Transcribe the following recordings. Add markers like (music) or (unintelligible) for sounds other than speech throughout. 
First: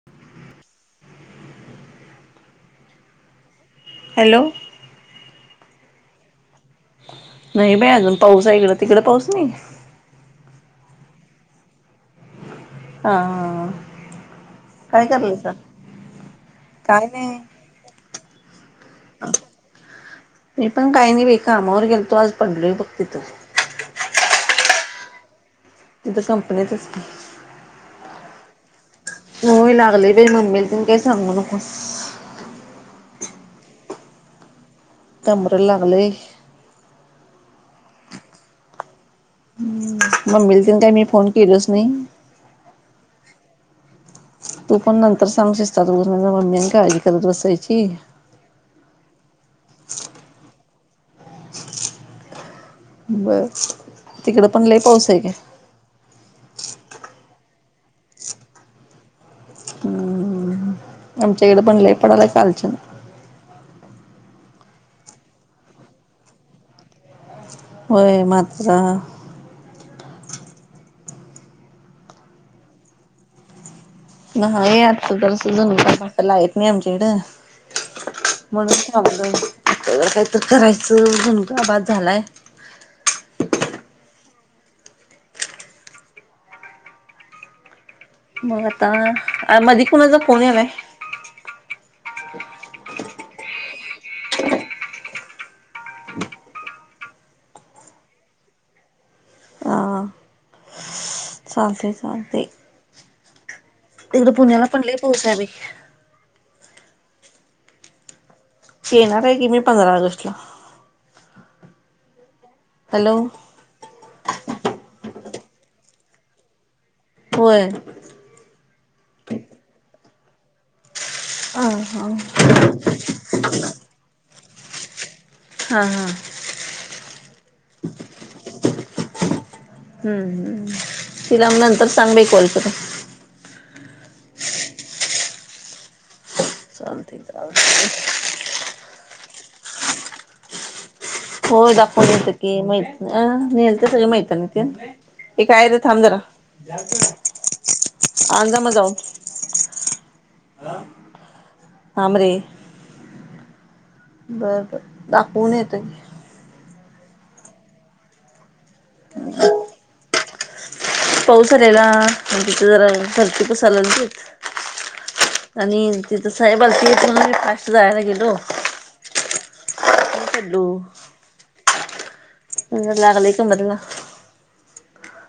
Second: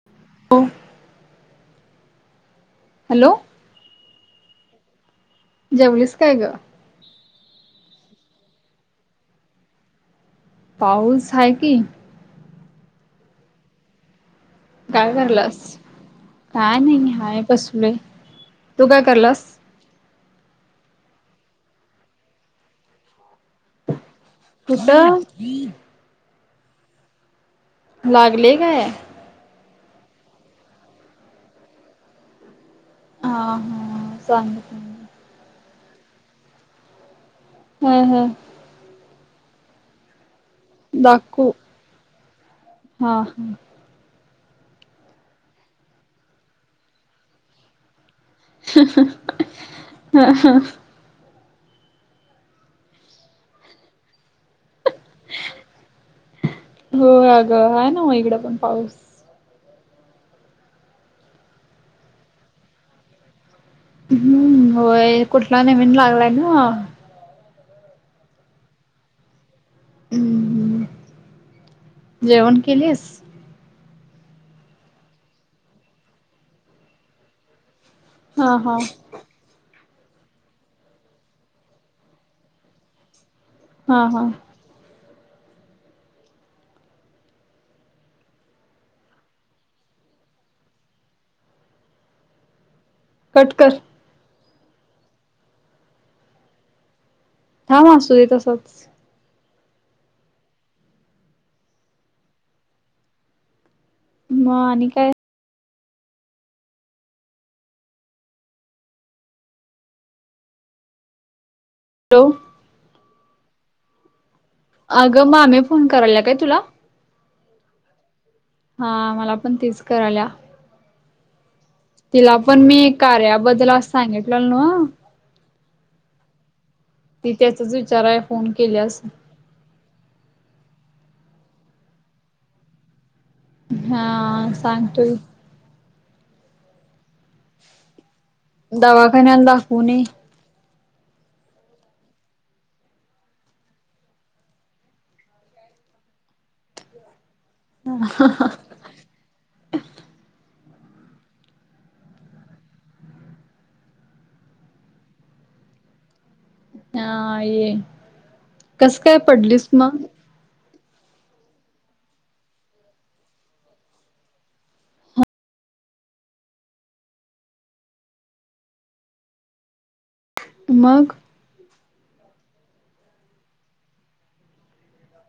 (unintelligible) Hello hello जेवलीस काय ग. नाही बाई अजून पाऊस आहे इकड. तिकड पाऊस नाही. पाऊस आहे की. हा हा हा काय कराल्यास काय नाही हाय बसलोय तू काय कराल्यास? मी पण काय नाही बाई कामावर गेलतो आज पडलोय बघ तिथं. कुठ? इत कंपनीतच की लागले काय? होय लागलय बाई मम्मीला तेन काय सांगू नकोस. हा हा, सांगत नाही. कंबरला लागलय हुं, हुं, मम्मीला तेन काय मी फोन दाखवू केलोच नाही. हा हा, तू पण नंतर सांग शिषतात उगचं नाहीतर मम्मी आणि काळजी करत बसायची. हा हा, बरं, तिकडं पण लई पाऊस आहे काय? होय आगं हाय नव्हं इकड पण पाऊस. आमच्याइकड पण लई पडालाय कालच्यान. हुं होय कुठला नवीन लागलाय नव्हं. होय मात्रा हुं हुं, जेवण केलीस? नाही आत् जरासं झुणका (unintelligible) लाईट नाही आमच्याइकड. हा म्हणून हा थांबलोय जरा कायतर करायचं झुणका भात झालाय. हा हा, मग आता मधी कुणाचा फोन यालाय? कट कर. थांब आसूदे तसचं. आ चालतय चालतय, हिकड मग पुण्याला पण आणि लई काय पाऊस हाय बाई. येणार आहे की मी पंधरा ऑगस्टला. हॅलो! हॅलो! आगं मामी फोन कराल्या काय तुला? व्हय. हा मला पण तीच करायल्या. हा. तिला पण मी कार्याबद्दल आस सांगिटल्यालो नव्हं. हा हा, ती त्याचाच विचाराय फोन केली आसलं. हुं हुं, तिला नंतर सांग बाई कॉल करतो. हा सांगतो घे. (inaudible) दवाखान्याला दाखवून ये. होय दाखवून येते की म इथन गेलतो सगळ मैत्रिणी तेन ये काय रे थांब जरा. आणजा म जाऊन थांब रे. बर बर दाखवून येतो घे. हा ये कस काय पडलीस मग पाऊस आलेला मंग तिथ जरा फरची पुसायला लावली ती आणि तिथं साहेब आलथी म्हणून मी फास्ट जायला गेलो हॅलो मग? (unintelligible)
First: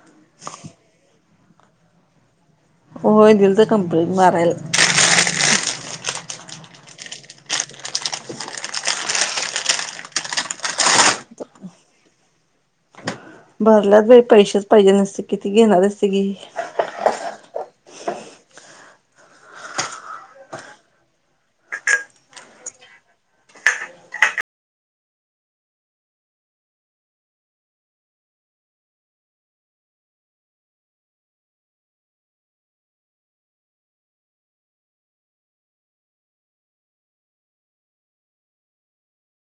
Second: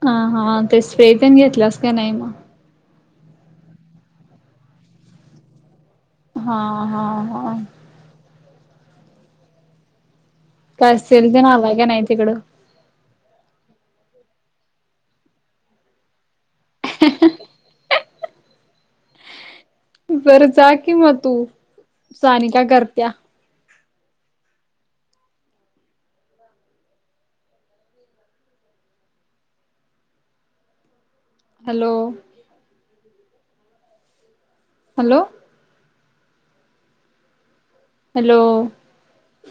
ह हा ते स्प्रे पण घेतलंस का नाही मग हो दिल तर कंपनीत मारायला हा हा हा काय सेलबिन आलय का नाही तिकडं भरल्यात बाई पैशेच पाहिजे नसते किती घेणार असते की (unintelligible) (inaudible) बर जा कि म तू साणी का करत्या हॅलो हॅलो हॅलो